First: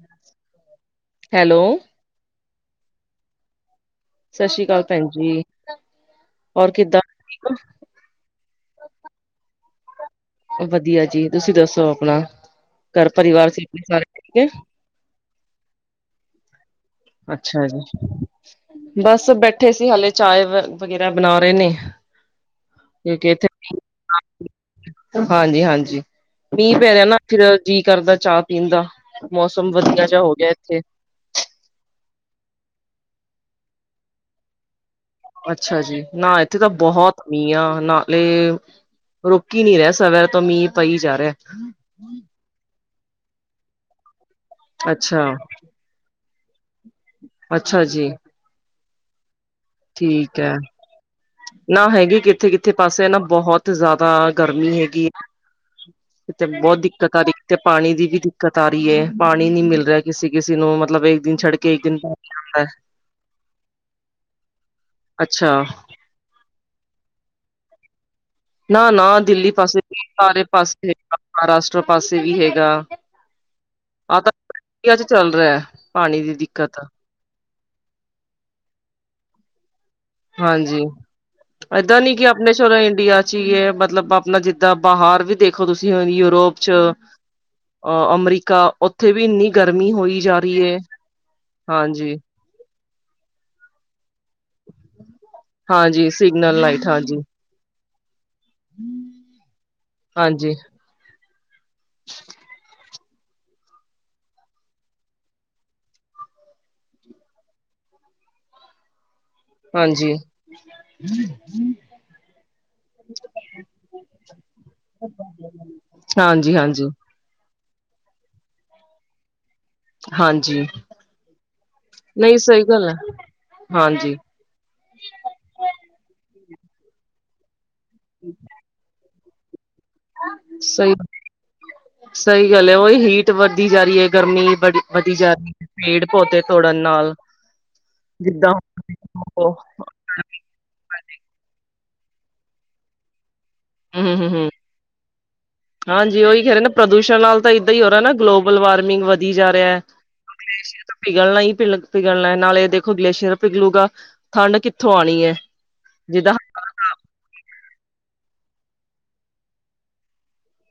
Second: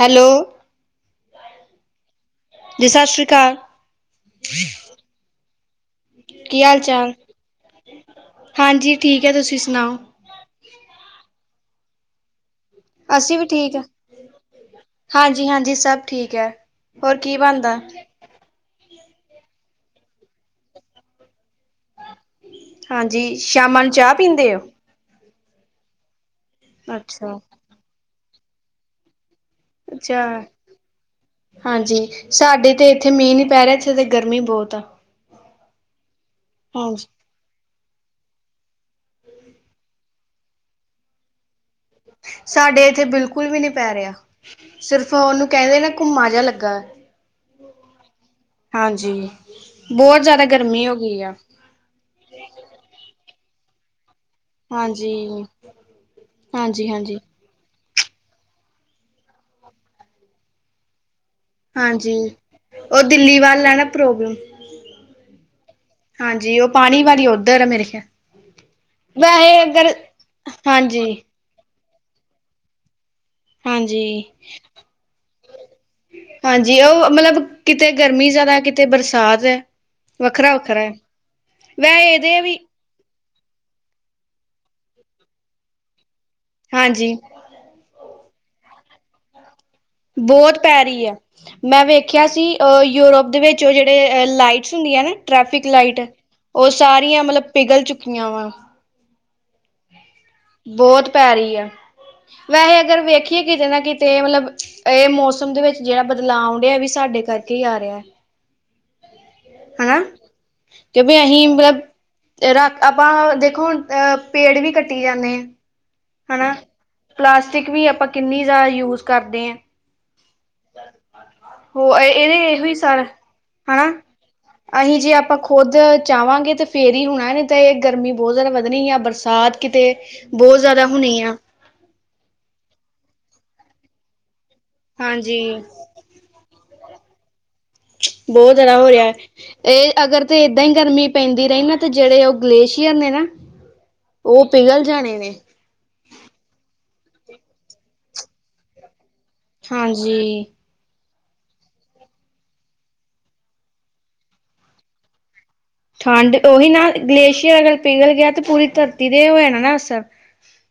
Hello hello ਜੀ ਸਤਿ ਸ਼੍ਰੀ ਕਾਲ ਸਤਿ ਸ਼੍ਰੀ ਕਾਲ ਭੈਨ ਜੀ, ਕੀ ਹੋਰ ਹਾਲ ਕਿੱਦਾਂ? ਚਾਲ ਹਾਂਜੀ ਠੀਕ ਹੈ, ਤੁਸੀਂ ਸੁਨਾਓ ਵਦੀਆ ਜੀ, ਤੁਸੀਂ ਦੱਸੋ ਆਪਣਾ ਘਰ ਅਸੀਂ ਵੀ ਪਰਿਵਾਰ ਚ ਠੀਕ ਆਂ, ਆਪਣੇ ਸਾਰੇ ਠੀਕ ਹੈ? ਹਾਂਜੀ-ਹਾਂਜੀ ਸਭ ਠੀਕ ਐ। ਹੋਰ ਕੀ ਅੱਛਾ ਬਨਦੈ? ਜੀ, ਬਸ ਬੈਠੇ ਸੀ, ਹਲੇ ਚਾਏ ਵਗ ਵਗੈਰਾ ਬਨਾ ਰਏ ਨੇ। ਕਿਉਂਕਿ ਹਾਂਜੀ, ਇੱਥੇ ਸ਼ਾਮਾਂ ਨੂੰ ਚਾ ਪੀਂਦੇ ਓ? ਹਾਂਜੀ-ਹਾਂਜੀ, ਮੀਂਹ ਪੈ ਰਿਆ ਨਾ, ਅੱਛਾ ਫਿਰ ਜੀਅ ਕਰਦਾ ਚਾ ਪੀਨ ਦਾ, ਮੌਸਮ ਵਦੀਆ ਜਾ ਅੱਛਾ ਹੋ ਗਿਆ ਇੱਥੇ ਹਾਂਜੀ, ਸਾਡੇ ਤੇ ਇੱਥੇ ਮੀਂਹ ਨੀ ਪੈ ਰਿਆ, ਇੱਥੇ ਤੇ ਗਰਮੀ ਬੋਤ ਐ। ਅੱਛਾ-ਜੀ, ਨਾ ਇੱਥੇ ਤਾਂ ਬਹੋਤ ਮੀਂ ਆ, ਨਾਲੇ ਰੁਕ ਈ ਨੀ ਰਿਆ, ਸਾਰ ਰਾਤ ਤੋਂ ਮੀਂ ਪਈ ਜਾ ਰਿਐ। ਸਾਡੇ ਐਥੇ ਬਿਲਕੁਲ ਵੀ ਨੀ ਪੈ ਰਿਆ। ਸਿਰਫ ਅੱਛਾ, ਓਹਨੂੰ ਕੈਂਦੇ ਨਾ ਘੁੰਮਾ ਜੇਆ ਲੱਗਾ ਐ ਅੱਛਾ-ਜੀ ਹਾਂਜੀ, ਬੋਤ ਜਾਦਾ ਹੈ, ਗਰਮੀ ਹੋ ਗਈ ਐ। ਨਾ, ਹੈਗੀ ਕਿੱਥੇ-ਕਿੱਥੇ ਪਾਸੇ ਨਾ ਬੋਹੋਤ ਜ਼ਾਦਾ ਗਰਮੀ ਹੈਗੀ ਏ, ਹਾਂਜੀ ਇੱਥੇ ਬੋਤ ਹਾਂਜੀ ਦਿੱਕਤ ਹਾਂਜੀ ਆ ਰੀ ਤੇ ਪਾਨੀ ਦੀ ਵੀ ਦਿੱਕਤ ਆ ਰੀ ਏ। ਪਾਨੀ ਨੀ ਮਿਲ ਰਿਆ ਕਿਸੀ ਕਿਸੀ ਨੂੰ, ਮਤਲਬ ਏਕ ਦਿਨ ਛੱਡ ਕੇ ਇੱਕ ਦਿਨ ਹਾਂਜੀ, ਪਾਣੀ ਆਉਂਦਾ ਓ ਦਿੱਲੀ ਵਾਲਾ ਐ ਨਾ ਪ੍ਰੋਬਲਮ ਅੱਛਾ ਹਾਂਜੀ, ਓ ਪਾਨੀ ਵਾਲੀ ਓਦਰ ਐ, ਮੇਰੇ ਖਿਆਲ ਨਾ-ਨਾ, ਦਿੱਲੀ ਵੈਸੇ ਪਾਸੇ ਅਗਰ ਵੀ ਸਾਰੇ ਪਾਸੇ ਹਾਂਜੀ ਹੈਗਾ। ਮਹਾਰਾਸ਼ਟਰ ਪਾਸੇ ਵੀ ਹੈਗਾ ਹਾਂਜੀ ਆ ਤਾਂ ਝੂਗੀਆਂ ਚ ਚੱਲ ਰਿਆ ਪਾਨੀ ਦੀ ਦਿੱਕਤ ਮਲਬ ਕਿਤੇ ਗਰਮੀ ਜ਼ਾਦਾ ਏ, ਕਿਤੇ ਬਰਸਾਤ ਏ। ਹਾਂਜੀ, ਐਦਾਂ ਵੈਸੇ ਨੀ ਕਿ ਇਹਦੇ ਆਪਨੇ ਵੀ ਸ਼ੋਰ ਇੰਡੀਆ ਚ ਜੀ ਐ ਮਤਲਬ ਆਪਨਾ ਜਿੱਦਾਂ ਬਾਹਰ ਵੀ ਦੇਖੋ ਤੁਸੀਂ ਯੂਰੋਪ ਚ ਹਾਂਜੀ ਅ ਅਮਰੀਕਾ ਓਥੇ ਵੀ ਇੰਨੀ ਗਰਮੀ ਹੋ ਬੋਤ ਪੈ ਰਈ ਐ, ਮੈਂ ਵੇਖਿਆ ਸੀ ਅ ਯੂਰੋਪ ਦੇ ਵਿੱਚ ਓਹ ਜੇਹੜੇ ਲਾਈਟਸ ਹੁੰਦੀਆਂ ਨੇ ਟ੍ਰੈਫਿਕ ਲਾਈਟ, ਹਾਂਜੀ ਸਿਗਨਲ ਓਹ ਲਾਈਟ ਹਾਂਜੀ ਸਾਰੀਆਂ ਮਲਬ ਪਿਗਲ ਚੁੱਕੀਆਂ ਵਾਂ ਹਾਂਜੀ ਬੋਤ ਪੈ ਰੀ ਐ ਵੈਹੇ ਅਗਰ ਵੇਖੀਏ ਕਿਤੇ ਨਾ ਕਿਤੇ ਮਲਬ ਐਹ ਮੌਸਮ ਦੇ ਵਿੱਚ ਜੇਹੜਾ ਬਦਲਾਵ ਆਉਂਡੇਆ ਐ ਵੀ ਸਾਡੇ ਕਰਕੇ ਕੀ ਆ ਰਿਐ? ਹਾਂਜੀ ਕੇ ਵੀ ਅਹੀਂ ਮਲਬ ਰ ਆਪਾਂ ਦੇਖੋ ਅਹ ਪੇੜ ਵੀ ਕੱਟੀ ਜਾਨੇ ਆਂ ਹਾਂਜੀ-ਹਾਂਜੀ। ਪਲਾਸਟਿਕ ਵੀ ਆਪਾਂ ਕਿੰਨੀ ਜ਼ਾਦਾ ਯੂਜ਼ ਕਰਦੇ ਆਂ। ਹਾਂਜੀ ਹੋ ਐ ਨਹੀਂ ਇਹਦੇ ਸਹੀ ਇਹੋ ਹੀ ਗੱਲ ਹੈ ਸਰ ਹੈਨਾ ਹਾਂਜੀ ਅਹੀ ਈ ਜੇ ਆਪਾਂ ਖੁੱਦ ਚਾਹਵਾਂਗੇ ਤੇ ਫੇਰ ਹੀ ਹੋਨਾ ਨਾ ਨਈ ਤਾਂ ਇਹ ਗਰਮੀ ਬਹੁਤ ਜ਼ਾਦਾ ਵਧਨੀ ਆ ਬਰਸਾ ਤਾਤ ਕਿਤੇ ਏ ਸਹੀ ਸਹੀ ਗੱਲ ਐ ਉਹੀ ਹੀਟ ਵਧਦੀ ਜਾ ਰਈ ਐ ਗਰਮੀ ਬੜੀ ਵਧੀ ਵਧੀ ਈ ਜਾ ਰਹੀ ਹਾਂਜੀ ਐ ਪੇਡ ਪੌਤੇ ਤੋੜਨ ਨਾਲ ਆ ਬਹੁਤ ਜਾਦਾ ਹੋ ਰਿਹਾ ਇਹ ਅਗਰ ਤੇ ਏ ਇਦਾਂ ਹੀ ਗਰਮੀ ਪੈਂਦੀ ਰਹੀ ਨਾ ਤੇ ਜਿਹੜੇ ਉਹ ਗਲੇਸ਼ੀਅਰ ਨੇ ਨਾ ਹਮ ਹਮ ਉਹ ਹਮ ਪਿਘਲ ਜਾਨੇ ਨੇ ਤੇ ਹਾਂਜੀ ਉਹੀ ਕਹਿ ਰਹੇ ਨਾ ਪ੍ਰਦੂਸ਼ਣ ਨਾਲ ਤਾਂ ਏਦਾਂ ਈ ਹੋ ਨਾ ਗਲੋਬਲ ਵਾਰਮਿੰਗ ਵਧ ਦੀ ਜਾ ਰਿਆ ਐ ਉ ਹਾਂਜੀ ਗਲੇਸ਼ੀਅਰ ਪਿਘਲਣਾ ਈ ਪਿਲ ਪਿਘਲਣਾ ਨਾਲੇ ਦੇਖੋ ਗਲੇਸ਼ੀਅਰ ਪਿਗਲੂਗਾ ਆ ਥੰਡ ਕਿੱਥੋਂ ਆਨੀ ਐ ਠੰਡ ਉਹੀ ਨਾ ਗਲੇਸ਼ੀਅਰ ਅਗਰ ਪਿਘਲ ਗਿਆ ਤਾਂ ਪੂਰੀ ਧਰਤੀ ਤੇ ਹੋਆ ਆਨਾ ਨਾ ਅਸਰ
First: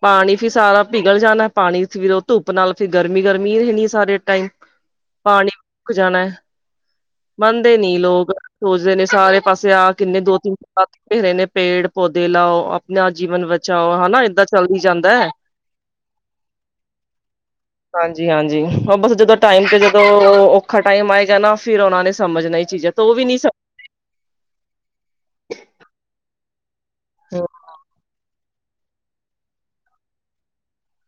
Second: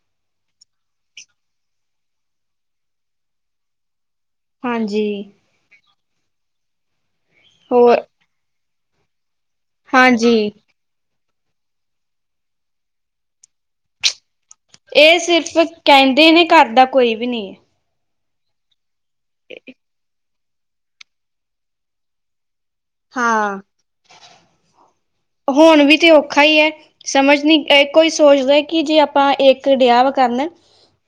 ਪਾਨੀ ਫਿਰ ਸਾਰਾ ਪਿਘਲ ਜਾਨਾ ਪਾਨੀ ਚ ਫਿਰ ਉਹ ਧੁੱਪ ਨਾਲ ਫਿਰ ਗਰਮੀ ਗਰਮੀ ਹੋ ਜਾਣੀ ਐ ਸਾਰੇ ਟਾਈਮ ਹਾਂਜੀ ਈ ਪਾਣੀ ਮੁਕ ਜਾਣਾ ਐ ਮੰਨਦੇ ਨੀ ਹੋਰ ਲੋਕ ਸੋਚਦੇ ਨੇ ਸਾਰੇ ਅ ਪਾਸੇ ਆ ਕਿੰਨੇ ਦੋ ਹਾਂਜੀ ਤਿੰਨ ਪਾ ਆ ਪਤੇਰੇ ਰਹੇ ਨੇ ਪੇੜ ਪੌਦੇ ਲਾਓ ਆਪਣਾ ਜੀਵਨ ਬਚਾਓ ਹਨਾ ਏਦਾਂ ਚੱਲਦੀ ਜਾਂਦਾ ਏਹ ਹੈ। ਸਿਰਫ ਕਹਿੰਦੇ ਨੇ ਕਰ ਦਾ ਕੋਈ ਵੀ ਨਈ ਐ ਹਾਂਜੀ ਈ ਹਾਂਜੀ ਈ ਉਹ ਬਸ ਜਦੋਂ ਟਾਈਮ ਤੇ ਜਦੋ ਓ ਉਹ ਔਖਾ ਟਾਈਮ ਆਏਜਾ ਨਾ ਫਿਰ ਉਹਨਾਂ ਨੇ ਸਮਝਣਾ ਏ ਚੀਜ਼ਾਂ ਤਾਂ ਉਹ ਵੀ ਨਹੀਂ ਸਮ ਹਾਂ ਹੁਣ ਵੀ ਤੇ ਔਖਾ ਈ ਐ ਸਮਝ ਨੀ ਏ ਕੋਈ ਸੋਚਦਾ ਕਿ ਜੇ ਆਪਾਂ ਇੱਕ ਦੇਆ ਵਾ ਕਰਨ ਆ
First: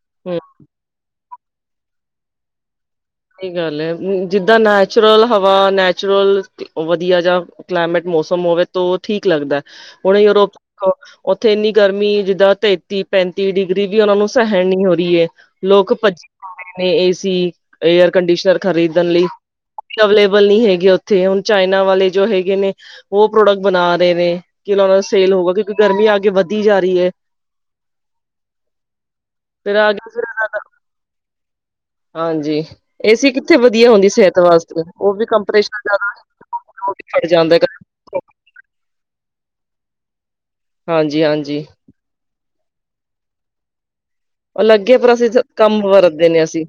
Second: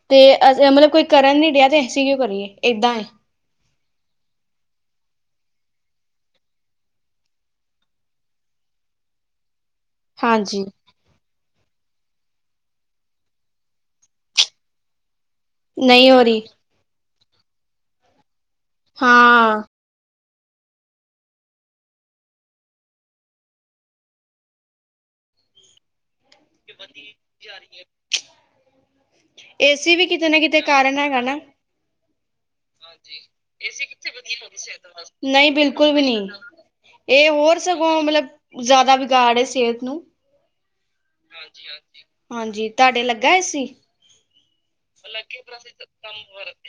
ਤੇ ਹੂੰ ਆ ਜ ਮਲਬ ਕੋਈ ਕਰਨ ਨੀ ਡਿਆ ਤੇ ਅਸੀਂ ਕਿਉਂ ਕਰੀਏ ਏਦਾਂ ਏ ਸਹੀ ਗੱਲ ਐ ਜਿੱਦਾਂ ਨੈਚੁਰਲ ਹਵਾ ਆ ਨੈਚੁਰਲ ਵਧੀਆ ਜਾ ਆ ਕਲਾਈਮੇਟ ਮੌਸਮ ਹੋਵੇ ਤੋ ਠੀਕ ਲੱਗਦਾ ਐ ਹੁਣ ਯੂਰੋਪ ਹਾਂਜੀ ਕੋਸ ਉੱਥੇ ਇੰਨੀ ਗਰਮੀ ਜਿਦਾਂ ਤੇਤੀ ਪੈਂਤੀ ਈ ਡਿਗਰੀ ਵੀ ਉਹਨਾ ਨੂੰ ਸਹਿਣ ਨੀ ਹੋ ਰਹੀ ਐ ਲੋਕ ਨਹੀਂ ਹੋ ਭੱਚੇ ਰਹੀ ਨੇ ਏਸੀ ਏਅਰ ਕੰਡੀਸ਼ਨਰ ਖਰੀਦਣ ਲਈ ਹਾਂ ਅਵਲੇਬਲ ਨਹੀਂ ਹੈਗੇ ਉੱਥੇ ਹੁਣ ਚਾਈਨਾ ਵਾਲੇ ਜੋ ਹੈਗੇ ਨੇ ਏ ਉਹ ਪ੍ਰੋਡਕਟ ਬਣਾ ਰਹੇ ਨੇ ਜਿਨਾ ਸੇਲ ਹੋਊਗਾ ਕਿਉਂਕਿ ਗਰਮੀ ਆ ਕੇ ਵਧੀ ਜਾ ਰਹੀ ਹੈ ਵਧੀ ਜਾ ਰਹੀ ਐ ਫਿਰ ਏ ਸੀ ਵੀ ਆਗੇ ਫਿਰ ਕਿਤੇ ਨਾ ਕਿਤੇ ਤੇ ਕਾਰਨ ਹੈਗਾ ਨਾ ਹਾਂਜੀ ਈ ਏ ਸੀ ਕਿੱਥੇ ਵਧੀਆ ਹੁੰਦੀ ਈ ਸਿਹਤ ਵਾਸਤੇ ਉਹ ਵੀ ਨਹੀਂ ਕੰਪਰੇਸ਼ਨ ਬਿਲਕੁਲ ਵੀ ਜਿਆਦਾ ਨਹੀਂ ਐ ਇਹ ਹੋਰ ਸਗੋਂ ਓ ਮਲਬ ਜ਼ਿਆਦਾ ਬਿਗਾੜ ਸਿਹਤ ਨੂੰ ਹਾਂਜੀ ਹਾਂਜੀ ਈ ਹਾਂਜੀ ਤਾਡੇ ਲੱਗਾ ਆ ਏ ਸੀ ਈ ਉਹ ਲੱਗੇ ਪਰ ਅਸੀਂ ਕਮ ਵਰਤਦੇ ਏ ਅਸੀਂ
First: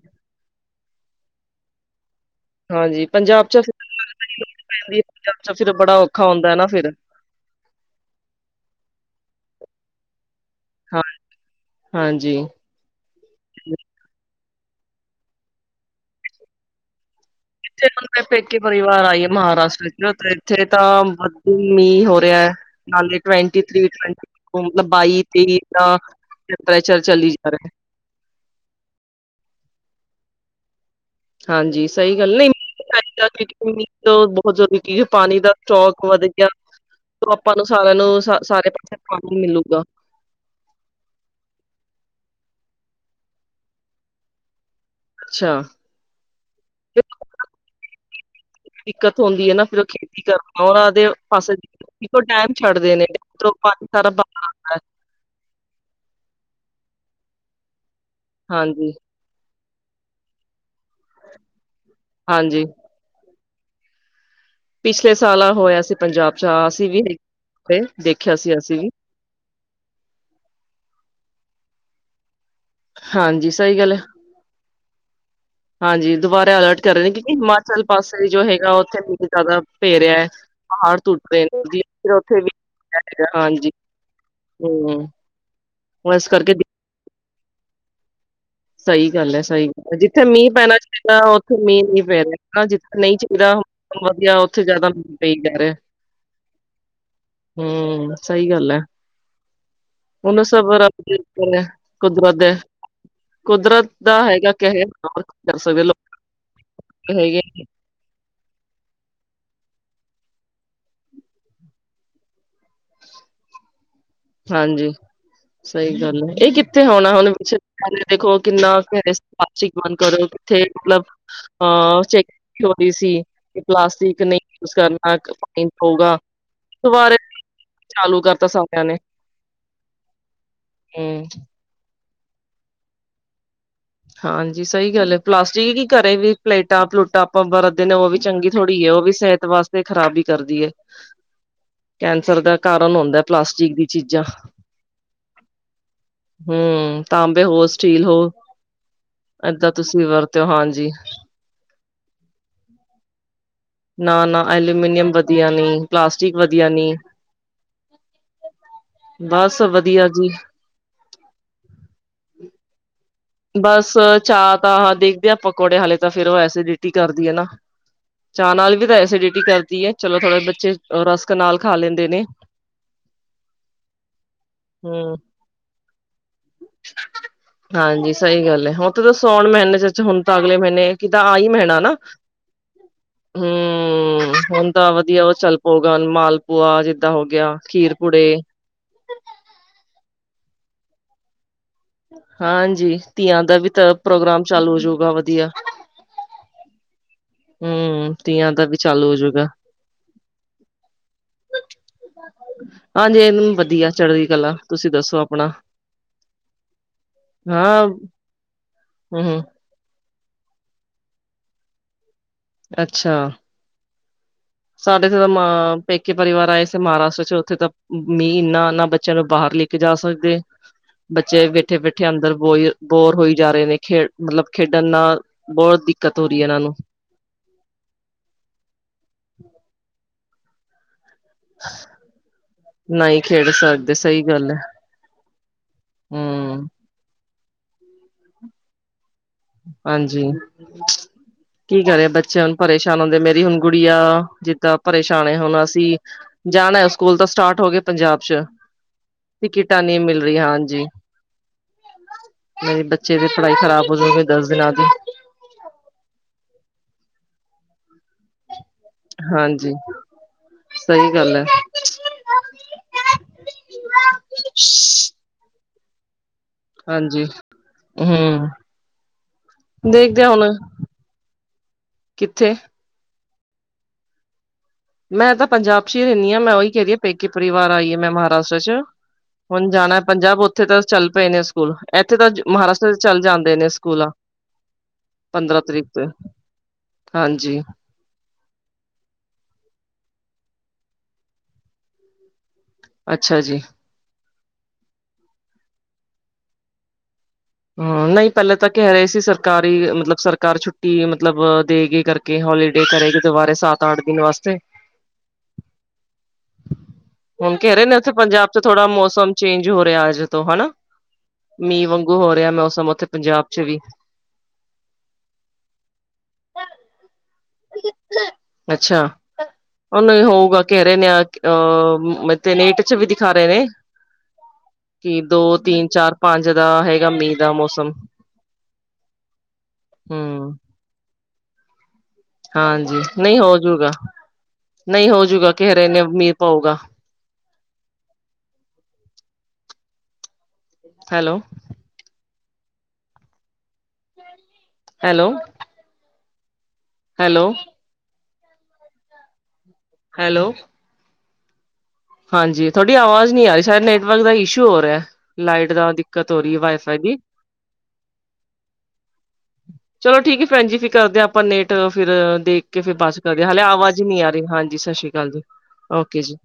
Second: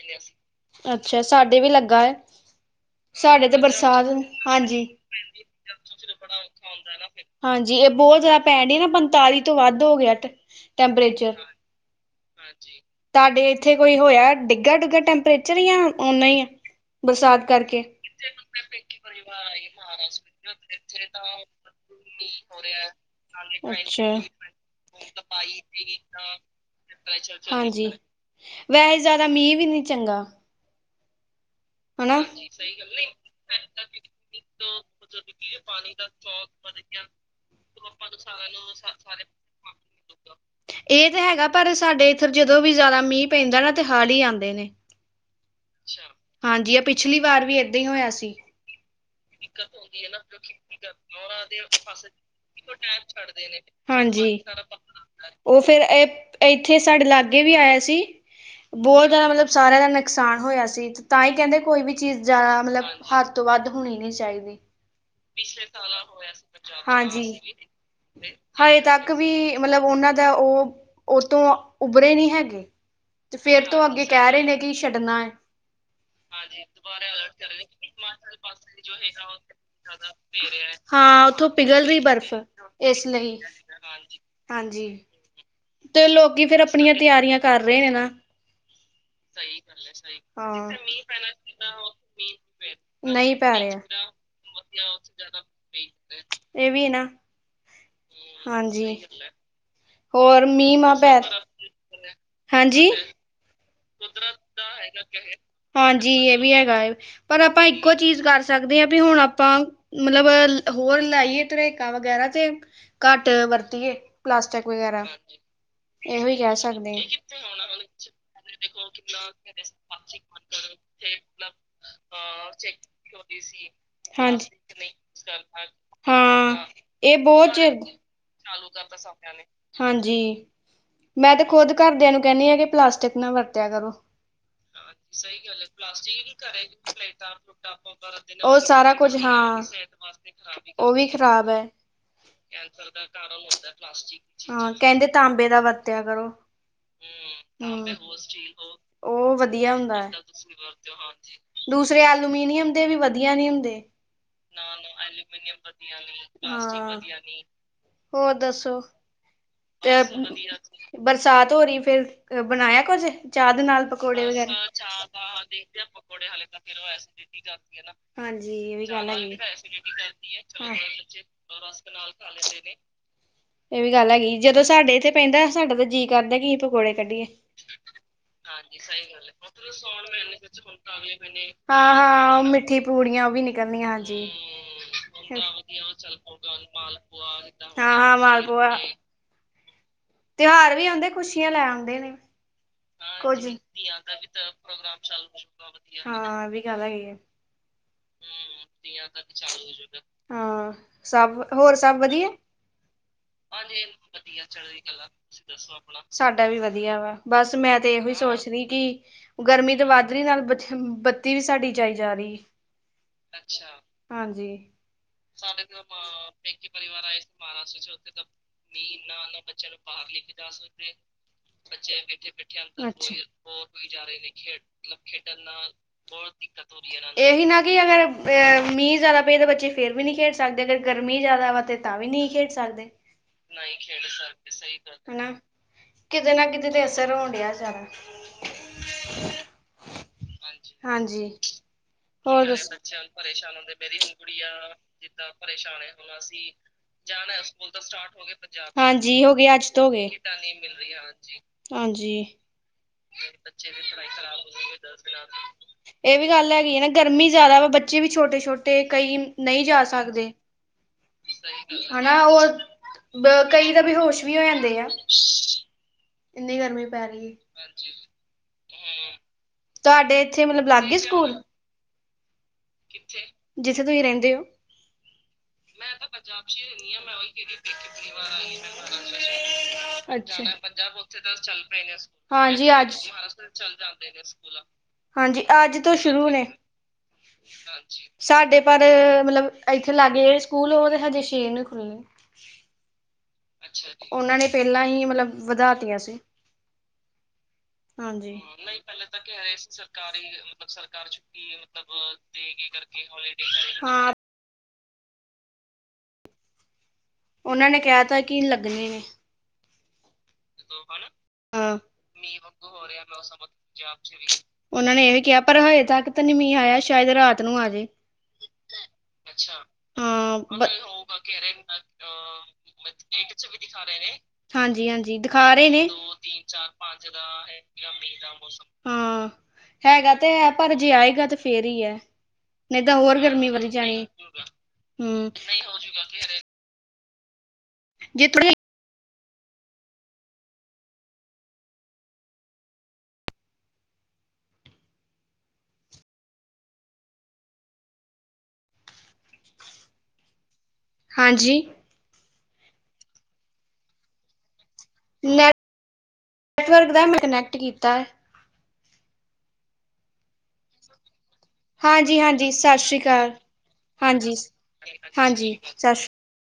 ਅੱਛਾ ਸਾਡੇ ਵੀ ਲੱਗਾ ਐ ਏ ਹਾਂਜੀ ਪੰਜਾਬ ਸਾਡੇ ਤੇ ਚ ਫਿਰ ਬਰਸਾਦ ਨੂੰ ਹਾਂਜੀ ਰਹਿੰਦੀ ਹੈ, ਭੈਣ ਪੰਜਾਬ ਚ ਫਿਰ ਜੀ ਬੜਾ ਨਾ ਔਖਾ ਹੁੰਦਾ ਮੈਂ ਫਿਰ ਹਾਂਜੀ ਇਹ ਬਹੁਤ ਜ਼ਿਆਦਾ ਪੈਣ ਡੀ ਨਾ ਪੰਤਾਲੀ ਤੋਂ ਵੱਧ ਹੋ ਗਿਆ ਹਾਂ ਟੈਂਪਰੇਚਰ ਹਾਂਜੀ ਈ ਤਾਡੇ ਇੱਥੇ ਕੋਈ ਹੋਇਆ ਡਿੱਗਾ ਡੁਗਾ ਟੈਂਪਰੇਚਰ ਜਾਂ ਆ ਓਨਾ ਈ ਆ ਬਰਸਾਤ ਕਰਕੇ ਇੱਥੇ ਤਾ ਮੈ ਪੇਕੇ ਪਰਿਵਾਰ ਆਈ ਆ ਮਹਾਰਾਸ਼ਟਰ ਚ ਨਾ ਇੱਥੇ ਤਾਂ ਆ ਮੀਂਹ ਹੋ ਰਿਹਾ ਐ ਨਾਲੇ ਟਵੈਂਟੀ ਥ੍ਰੀ ਈ ਅੱਛਾ ਟਵੈਂਟੀ ਮਤਲਬ ਬਾਈ ਤੇਈ ਏਦਾ ਆ ਪਰੇਚਰ ਚੱਲੀ ਜਾ ਰਿਹਾ ਵੈਹੇ ਜ਼ਿਆਦਾ ਮੀਂਹ ਵੀ ਨੀ ਚੰਗਾ ਆ ਹਾਂਜੀ ਸਹੀ ਗੱਲ ਨਹੀ ਮ ਚ ਬਹੁਤ ਜਲਦੀ [unintelligible] ਪਾਣੀ ਦਾ ਸਟੋਕ ਵਧ ਗਿਆ ਆਪਾਂ ਨੂੰ ਸਾਰਿਆਂ ਨੂੰ ਸ ਸਾਰੇ ਪਾਸੇ ਪਾਣੀ ਮਿਲੂਗਾ ਇਹ ਤੇ ਹੈਗਾ ਪਰ ਸਾਡੇ ਇੱਥਰ ਜਦੋਂ ਵੀ ਜ਼ਿਆਦਾ ਮੀਂਹ ਪੈਂਦਾ ਨਾ ਤੇ ਹੜ ਹੀ ਆਂਦੇ ਨੇ ਅੱਛਾ ਹਾਂਜੀ ਏ ਫਿਰ ਪਿਛਲੀ ਵਾਰ ਵੀ ਏਦਾਂ ਹੀ ਹੋਇਆ ਸੀ ਦਿੱਕਤ ਹੁੰਦੀ ਹੈ ਨਾ ਫਿਰ ਉਹ ਖੇਤੀ ਕਰਨਾ ਰ ਆਦੇ [unintelligible] ਪਾਸੇ ਉਹ ਡੈਮ ਛੱਡਦੇ ਨੇ। ਪਾ ਤਰ ਹਾਂਜੀ। ਬਹਾਨਾ ਹੁੰਦਾ [unintelligible] ਉਹ ਫੇਰ ਏ ਇੱਥੇ ਸਾਡੇ ਲਾਗੇ ਵੀ ਆਇਆ ਸੀ ਹਾਂਜੀ ਬਹੁ ਜ਼ਿਆਦਾ ਮਤਲ ਸਾਰਿਆਂ ਦਾ ਨੁਕਸਾਨ ਹੋਇਆ ਸੀ ਤਾਂ ਈ ਕਹਿੰਦੇ ਕੋਈ ਵੀ ਚੀਜ਼ ਜ਼ਿਆਦਾ ਹਾਂਜੀ ਮਲਬ ਹੱਰ ਤੋਂ ਵੱਧ ਹੋਣੀ ਨੀ ਚਾਹੀਦੀ ਪਿਛਲੇ ਆ ਪਿਛਲੇ ਹੋਇਆ ਸਾਲ ਪਿਆ ਪੰਜਾਬ ਸੀ ਹਾਂ ਪੰਜਾਬ ਅਸੀਂ ਚ ਵੀ ਹਾਂਜੀ ਤੇ ਦੇਖਿਆ ਸੀ ਅਸੀਂ ਹਜੇ ਵੀ ਤੱਕ ਏਕ ਵੀ ਮਲਬ ਉਹਨਾਂ ਦਾ ਉਹ ਉਸ ਤੋਂ ਉਭਰੇ ਨੀ ਹੈ ਤੇ ਹਾਂਜੀ ਫੇਰ ਸਹੀ ਤੋਂ ਗੱਲ ਹੈ ਅੱਗੇ ਕਹਿ ਰਹੇ ਨੇ ਕਿ ਛੱਡਣਾ ਏ ਹਾਂਜੀ ਦੁਬਾਰਾ ਅਲਰਟ ਕਰ ਰਹੇ ਨੇ 'ਕਿਉਂਕਿ ਹਿਮਾਚਲ ਪਾਸੇ ਜੋ ਹੇਗਾ ਉੱਥੇ ਮੀ ਜ਼ਿਆਦਾ ਪੇ ਰਿਹਾ ਐ ਪਹਾੜ ਹਾਂ ਟੁੱਟ ਰਹੇ ਉੱਥੋਂ ਨੇ ਪਿਘਲ ਰਹੀ [unintelligible] ਬਰਫ਼। ਉੱਥੇ ਵੀ ਇਸ [unintelligible] ਲਈ ਹਾਂਜੀ ਹਾਂਜੀ। ਹਮ ਤੇ ਉਹ ਇਸ ਲੋਕੀ ਕਰਕੇ ਫੇਰ ਦਿੱ ਆਪਣੀਆਂ ਤਿਆਰੀਆਂ ਕਰ ਰਹੇ ਨੇ ਨਾ ਸਹੀ ਗੱਲ ਐ ਸਹੀ ਜਿੱਥੇ ਮੀਂਹ ਹਾਂ ਪੈਣਾ ਨਹੀਂ ਚਾਹੀਦਾ ਉੱਥੇ ਮੀਂਹ ਨੀ ਪੈ ਰਿਹਾ ਹਨਾਂ ਜੀ ਨਹੀਂ ਚਾਹੀਦਾ ਪੈ ਰਿਹਾ ਵਧੀਆ ਉੱਥੇ ਜਿਆਦਾ ਪਈ ਜਾ ਰਿਹਾ ਐ ਇਹ ਵੀ ਨਾ ਹਮ ਹਾਂਜੀ ਉਹਨੂੰ ਹੋਰ ਸਭ ਮੀਂਹ ਮਾਂ ਰੱਬ ਪੈ [unintelligible] ਕੁਦਰਤ ਐ ਹਾਂਜੀ ਕੁਦਰਤ ਦਾ ਹੈਗਾ ਕਹਿਰ ਹੋਰ ਕਰ ਸਕਦੇ ਹਾਂਜੀ ਲੋਕ ਇਹ ਵੀ ਹੈਗਾ ਹੈ ਪਰ ਹੈਗੇ ਆਪਾਂ [unintelligible] ਇੱਕੋ ਚੀਜ਼ ਕਰ ਸਕਦੇ ਆਂ ਪਈ ਹੁਣ ਆਪਾਂ ਮਲਬ ਹੋਰ ਲਾਈਏ ਧਰੇਕਾ ਵਗੈਰਾ ਤੇ ਘੱਟ ਵਰਤੀਏ ਪਲਾਸਟਿਕ ਹਾਂਜੀ ਵਗੈਰਾ ਸਹੀ ਗੱਲ ਇਹੋ ਐ ਹੀ ਇਹ ਕਹਿ ਕਿੱਥੇ ਸਕਦੇ ਹੋਣਾ ਹੁਣ ਦੇਖੋ ਕਿੰਨਾ ਕ ਪਲਾਸਟਿਕ ਬੰਦ ਕਰੋ ਕਿੱਥੇ ਮਤਲਬ ਅਹ ਚੈਕ ਹੋ ਰਹੀ ਸੀ ਕਿ ਪਲਾਸਟਿਕ ਨਹੀਂ ਹਾਂਜ ਯੂਜ ਕਰਨਾ ਫਾਈਨ ਹੋਊਗਾ, ਹਾਂ ਇਹ ਦੁਬਾਰਾ ਬੋਝ ਤਾਂ [unintelligible] ਨੇ ਚਾਲੂ ਕਰਤਾ ਸਾਰਿਆਂ ਨੇ। [unintelligible] ਹਾਂਜੀ ਹੂੰ, ਮੈਂ ਤੇ ਖੁਦ ਘਰਦਿਆਂ ਨੂੰ ਕੈਹਨੀ ਹਾਂ ਕਿ ਪਲਾਸਟਿਕ ਨਾਲ ਵਰਤਿਆ ਕਰੋ ਹਾਂਜੀ ਸਹੀ ਗੱਲ ਐ ਪਲਾਸਟਿਕ ਕੀ ਘਰੇ ਵੀ ਪਲੇਟਾਂ, ਪਲੂਟਾਂ ਅਪਾਂ ਵਰਤਦੇ ਨੇ ਉ ਵੀ ਚੰਗੀ ਉਹ ਥੋੜ੍ਹੀ ਏ ਸਾਰਾ ਉ ਵੀ ਕੁਝ ਸੇਹਤ ਹਾਂ ਵਾਸਤੇ ਖ਼ਰਾਬੀ ਕਰਦੀ ਐ ਉਹ ਵੀ ਖ਼ਰਾਬ ਹੈ। ਕੈਂਸਰ ਦਾ ਕਾਰਨ ਹੁੰਦਾ ਪਲਾਸਟਿਕ ਦੀ ਚੀਜ਼ਾਂ ਹਾਂ ਕਹਿੰਦੇ ਤਾਂਬੇ ਦਾ ਵਰਤਿਆ ਕਰੋ ਹਮ ਤਾਂਬੇ ਹੋ ਸਟੀਲ ਹੋ ਅੋ ਏਦਾਂ ਵਧੀਆ ਹੁੰਦਾ ਤੁਸੀਂ ਐ ਵਰਤਿਓ ਹਾਂਜੀ, ਦੂਸਰੇ ਐਲੂਮੀਨੀਅਮ ਦੇ ਵੀ ਵਧੀਆ ਨੀ ਹੁੰਦੇ ਨਾ ਨਾ ਐਲੂਮੀਨੀਅਮ ਵਧੀਆ ਨੀ ਪਲਾਸਟਿਕ ਵਧੀਆ ਨੀ ਹਾਂ ਹੋਰ ਦੱਸੋ ਬਸ ਤੇ ਵਧੀਆ ਜੀ ਬਰਸਾਤ ਹੋ ਰੀ ਫੇਰ ਬਣਾਇਆ ਕੁਝ ਚਾਹ ਦੇ ਨਾਲ ਬਸ ਪਕੌੜੇ ਵਗੈਰਾ ਚਾਹ [unintelligible] ਤਾਂ ਦੇਖਦੇ ਆ ਪਕੌੜੇ ਹਾਲੇ ਤਾਂ ਫੇਰ ਉਹ ਐਸੀਡਿਟੀ ਕਰਦੀ ਹੈ ਨਾ ਚਾਹ ਹਾਂਜੀ ਨਾਲ ਏਵੀ ਵੀ ਤਾਂ ਗਲ ਹੈਗੀ ਐਸੀਡਿਟੀ ਕਰਦੀ ਹੈ ਚਲੋ ਥੋੜੇ ਬੱਚੇ ਰਸਕ ਨਾਲ ਖਾ ਲੈਂਦੇ ਨੇ [unintelligible] ਏ ਵੀ ਗਲ ਹੈਗੀ ਜਦੋਂ ਸਾਡੇ ਇੱਥੇ ਹਮ ਪੇਂਡ ਸਾਡਾ ਤਾਂ ਜੀ ਕਰਦਾ ਕੀ ਪਕੌੜੇ ਕੱਢੀਏ ਹਾਂਜੀ ਸਹੀ ਗੱਲ ਹੈ ਹੁਣ ਤਾਂ ਸਾਉਣ ਮਹੀਨੇ ਚ ਹੁਣ ਤਾਂ ਅਗਲੇ ਮਹੀਨੇ ਕਿੱਦਾਂ ਆਈ [unintelligible] ਮਹੀਣਾ ਹਾਂ ਨਾ ਹਾਂ ਉਹ ਮਿ ਠੀ ਪੂੜੀਆਂ ਵੀ ਨਿਕਲਣੀਆਂ ਹਾਂਜੀ ਹਮ ਹੁਣ ਤਾਂ ਵਧੀਆ ਉਹ ਚੱਲ ਪਊਗਾ ਮਾਲਪੂਆ ਜਿੱਦਾਂ [unintelligible] ਹੋ ਗੇਆ ਖੀਰ ਹਾਂ ਪੂੜੇ [unintelligible] ਤਿਉਹਾਰ ਵੀ ਆਉਂਦੇ, ਖੁਸ਼ੀਆਂ ਲੈ ਆਉਂਦੇ ਆ। ਹਾਂਜੀ, ਧੀਆਂ ਦਾ ਵੀ ਤਾਂ ਪ੍ਰੋਗਰਾਮ ਚਾਲੂ ਹੋਜੂਗਾ ਵਧੀਆ। ਹਾਂ ਐ ਵੀ ਗੱਲ ਹੈਗੀ ਆ। ਹੂੰ। [unintelligible] ਹਾਂ, ਸਭ ਹੋਰ ਸਭ ਵਧੀਆ? ਹਾਂਜੀ [inaudible] ਹਾਂਜੀ ਚੜ੍ਹਦੀ ਵਧੀਆ ਕਲਾ ਤੁਸੀਂ ਚੜ੍ਹਦੀਕਲਾ ਦੱਸੋ ਤੁਸੀ ਆਪਣਾ ਦਸੋ ਆਪਣਾ? ਸਾਡਾ ਵੀ ਵਧੀਆ ਵਾ। ਬਸ ਮੈਂ ਹਾਂ ਤੇ ਏਹੋ ਸੋਚ ਰਹੀ ਕਿ ਹਮ ਗਰਮੀ ਤੋਂ ਵੱਧ ਵੱਧਦੀ ਨਾਲ ਬ ਬੱਤੀ ਵੀ ਸਾਡੀ ਜਾਈ ਜਾ ਰਹੀ ਏ। ਅੱਛਾ। ਅੱਛਾ, ਹਾਂਜੀ। ਸਾਡੇ ਤਾਂ ਮ ਪੇਕੇ ਪਰਿਵਾਰ ਆਏ ਸੀੇ ਮਹਾਰਾਸ਼ਟਰ ਚ, ਉੱਥੇ ਤਾਂ ਮੀਂਹ ਏਨਾ ਏਨਾ ਚਲੋ ਬਾਹਰ ਲੈ ਕੇ ਜਾ ਸਕਦੇ, ਬੱਚੇ ਬੈਠੇ-ਬੈਠੇ ਅੰਦਰ ਬੋ ਬੋਰ ਹੋਈ ਅੱਛਾ ਜਾ ਰਹੇ ਨੇ ਖੇਡ ਮਤਲਬ ਖੇਡਣ ਨਾਲ, ਬਹੁਤ ਦਿੱਕਤ ਹੋ ਰਹੀ ਐ ਏਨਾਂ ਨੂੰ। ਏਹੀ ਨਾ ਕਿ ਫੇਰ ਮੀਂਹ ਜਿਆਦਾ ਪਏ ਤਾਂ ਬੱਚੇ ਫੇਰ ਵੀ ਨਹੀਂ ਖੇਡ ਸਕਦੇ ਅਗਰ ਗਰਮੀ ਜ਼ਾਆਦਾ ਵਾ ਤੇ ਤਾਂ ਵੀ ਨੀਂ ਖੇਡ ਸਕਦੇ। ਨਾ ਹੀ ਖੇਡ ਨਹੀਂ ਸਕਦੇ ਖੇਡ ਸਹੀ ਸਕਦੇ ਗੱਲ ਹੈ। ਸਈ ਗੱਲ ਆ, ਹਨਾ ਕਿਤੇ ਨਾ ਹੂੰ, ਕਿਤੇ [unintelligible] ਹਾਂਜੀ, ਹਾਂਜੀ ਕੀ ਕਰੇ ਹੋਰ ਬੱਚਿਆਂ ਨੂੰ ਦੱਸੋ ਪਰੇਸ਼ਾਨ ਹੁੰਦੇ, ਮੇਰੀ ਹੁਣ ਗੁੜੀਆ ਜਿੱਦਾਂ ਪਰੇਸ਼ਾਨ ਏ ਹੁਣ ਅਸੀਂ ਜਾਣਾ ਸਕੂਲ ਤਾਂ ਜਾਣਾ ਸਟਾਰਟ ਸਕੂਲ ਹੋ ਤਾਂ ਗਏ ਸਟਾਟ ਹੋਗੇ ਪੰਜਾਬ ਚ, ਹਾਂਜੀ ਹੋਗੇ ਅੱਜ ਟਿਕਟਾਂ ਤੋਂ ਨਹੀਂ ਹੋਗੇ ਮਿਲ ਰਹੀ ਹਾਂਜੀ। [inaudible] ਹਾਂਜੀ। ਮੇਰੇ ਬੱਚੇ ਦੀ ਪੜ੍ਹਾਈ ਖ਼ਰਾਬ ਹੋ ਜਾਏਗੀ ਦਸ ਦਿਨਾਂ ਦੀ। ਏ ਵੀ ਗੱਲ ਹੈਗੀ ਐ ਨਾ, ਗਰਮੀ ਜ਼ਿਆਦਾ ਵਾ, ਬੱਚੇ ਵੀ ਛੋਟੇ-ਛੋਟੇ ਤੇ ਕਈ ਨਈਂ ਹਾਂਜੀ। ਜਾ ਸਕਦੇ। ਸਹੀ ਗੱਲ ਹੈ। ਹਨਾ, ਓ ਕਈ ਤਾਂ ਬੇਹੋਸ਼ ਵੀ ਹੋ ਜਾਂਦੇ ਆ। ਕਿੰਨੀ ਗਰਮੀ ਪੈ ਹਾਂਜੀ ਰਹੀ ਏ, ਹਾਂਜੀ। ਹੂੰ। ਹੂੰ, ਤੁਹਾਡੇ ਦੇਖਦੇ ਆ ਏਥੇ ਹੁਣ ਮਤਲਬ ਲੱਗ ਗਏ ਸਕੂਲ? ਕਿੱਥੇ? ਕਿੱਥੇ? ਜਿੱਥੇ ਤੁਸੀਂ ਰਹਿੰਦੇ ਓ? ਮੈਂ ਤਾਂ ਪੰਜਾਬ ਮੈਂ ਚ ਹੀ ਤਾਂ ਰਹਿੰਦੀ ਹਾਂ ਪੰਜਾਬ ਚ ਮੈਂ ਹੀ ਉਹੀ ਕਹਿ ਰਹਿਣੀ ਰਹੀ ਹਾਂ ਆ ਮੈਂ ਪੇਕੇ ਉਹੀ ਕਹਿਣੀ ਪਰਿਵਾਰ ਪਈ ਆਈਏ ਕਿਤਨੀ ਮੈਂ ਵਾਰ ਆਈ ਮਹਾਰਾਸ਼ਟਰ ਚ ਮੈਂ ਹੁਣ ਜਾਣਾ ਮਹਾਰਾਸ਼ਟਰ ਚ। ਪੰਜਾਬ ਅੱਛਾ ਉੱਥੇ ਤਾਂ ਪੰਜਾਬ ਚੱਲ ਉਥੇ ਪਏ ਤਾਂ ਨੇ ਚੱਲ ਸਕੂਲ ਪਏ ਨੇ ਅੱਜ ਇੱਥੇ ਤਾਂ ਸਕੂਲ, ਹਾਂਜੀ, ਮਹਾਰਾਸ਼ਟਰ ਅੱਜ ਚ ਚੱਲ ਮਹਾਰਾਸ਼ਟਰ ਜਾਂਦੇ ਚ ਨੇ ਚਲ ਸਕੂਲ ਜਾਂਦੇ ਆ ਨੇ ਸਕੂਲ। ਹਾਂਜੀ ਪੰਦਰਾਂ ਅੱਜ ਤਰੀਕ ਤੋਂ ਤੇ ਸ਼ੁਰੂ ਨੇ। ਹਾਂਜੀ। ਸਾਡੇ ਪਰ ਮਤਲੱਬ ਇੱਥੇ ਲਾਗੇ ਜਿਹੜੇ ਸਕੂਲ ਉਹ ਤੇ ਹਜੇ ਛੈ ਨੂੰ ਖੁੱਲਣੇ। ਅੱਛਾ ਜੀ। ਉਹਨਾਂ ਨੇ ਪਹਿਲਾਂ ਹੀ ਮਤਲਬ ਵਧਾ ਤੀਆ ਸੀ। ਹਾਂ ਨਹੀਂ ਹਾਂਜੀ ਪਹਿਲਾਂ ਤਾਂ ਕਹਿ ਰਹੇ ਸੀ ਸਰਕਾਰੀ ਮਤਲਬ ਸਰਕਾਰ ਛੁੱਟੀ ਮਤਲਬ ਦੇ ਕੇ ਕਰਕੇ ਹੋਲੀਡੇ ਕਰੇਗੀ ਦੁਬਾਰੇ ਸਾਤ ਆਠ ਹਾਂ ਦਿਨ ਵਾਸਤੇ। ਹੁਣ ਉਹਨਾਂ ਕਹਿ ਰਹੇ ਨੇ ਕਿਹਾ ਉੱਥੇ ਤਾਂ ਕਿ ਪੰਜਾਬ ਚ ਥੋੜਾ ਲੱਗਣੇ ਨੇ ਮੌਸਮ ਚੇਂਜ ਹੋ ਰਿਹਾ ਅੱਜ ਤੋਂ ਹਨਾ, ਹਾਂ ਮੀਂਹ ਵਾਂਗੂ ਹੋ ਰਿਹਾ ਮੌਸਮ ਉੱਥੇ ਪੰਜਾਬ ਚ ਵੀ। ਉਹਨਾਂ ਨੇ ਇਹ ਵੀ ਕਿਆ ਪਰ ਹਜੇ ਤੱਕ ਤਾਂ ਨੀ ਮੀਂਹ ਆਇਆ ਸ਼ਾਇਦ ਰਾਤ ਨੂੰ ਆਜੇ। ਅੱਛਾ। ਉਹਨੂੰ ਹੀ ਹਾਂ, ਲੋਕ ਹੋਊਗਾ ਕਹਿ ਨੇ ਰਹੇ ਅਹ ਤੇ ਨੇਟ ਕਿ ਚ ਵੀ ਦਿਖਾ ਨੈੱਟ ਚ ਨੇ ਦਿਖਾ ਰਹੇ ਨੇ, ਹਾਂਜੀ ਹਾਂਜੀ ਕਿ ਦਿ ਖਾ ਦੋ ਰਏ ਤਿੰਨ ਨੇ, ਚਾਰ ਪੰਜ ਦਾ ਹੈਗਾ ਮੀਂਹ ਦਾ ਮੌਸਮ ਹਾਂ। ਹੈਗਾ ਤੇ ਹੈ ਹੂੰ ਪਰ ਜੇ ਆਏਗਾ ਤੇ ਫੇਰ ਈ ਏ। ਨਈ ਤਾਂ ਹਾਂਜੀ ਹੋਰ ਨਹੀਂ ਗਰਮੀ ਵਧ ਹੋਜੂਗਾ ਜਾਣੀ। ਹੂੰ ਹੋਊਗਾ। [unintelligible] ਹੈਲੋ। ਹੈਲੋ। ਹੈਲੋ। ਹੈਲੋ। ਹਾਂਜੀ। ਹਾਂਜੀ ਤੁਹਾਡੀ ਆਵਾਜ਼ ਨੀ ਆ ਰਈ ਸ਼ਾਇਦ ਨੈੱਟਵਰਕ ਦਾ ਇਸ਼ੂ ਹੋ ਰੇਐ। ਲਾਈਟ ਦਾ ਦਿੱਕਤ ਹੋ ਰਈ ਏ ਵਾਈ ਨੈਟਵਰਕ ਫਾਈ ਦਾ ਦੀ। ਮੈਂ ਕਨੈਕਟ ਕੀਤਾ ਚਲੋ ਠੀਕ ਏ ਭੈਨਜੀ ਫਿਰ ਕਰਦੇ ਆਂ ਆਪਾਂ ਨੈਟ ਫਿਰ ਹਾਂਜੀ ਹਾਂਜੀ ਦੇਖ ਸਤਿ ਕੇ ਫਿਰ ਸ੍ਰੀ ਬੱਸ ਅਕਾਲ ਕਰਦੇ ਆ, ਹਾਲੇ ਆਵਾਜ਼ ਈ ਨੀ ਆ ਰਈ ਹਾਂਜੀ ਸਸ ਸ੍ਰੀ ਕਾਲ ਜੀ ਹਾਂਜੀ ਸਤਿ ਸ਼੍ਰੀ ਓਕੇ ਜੀ।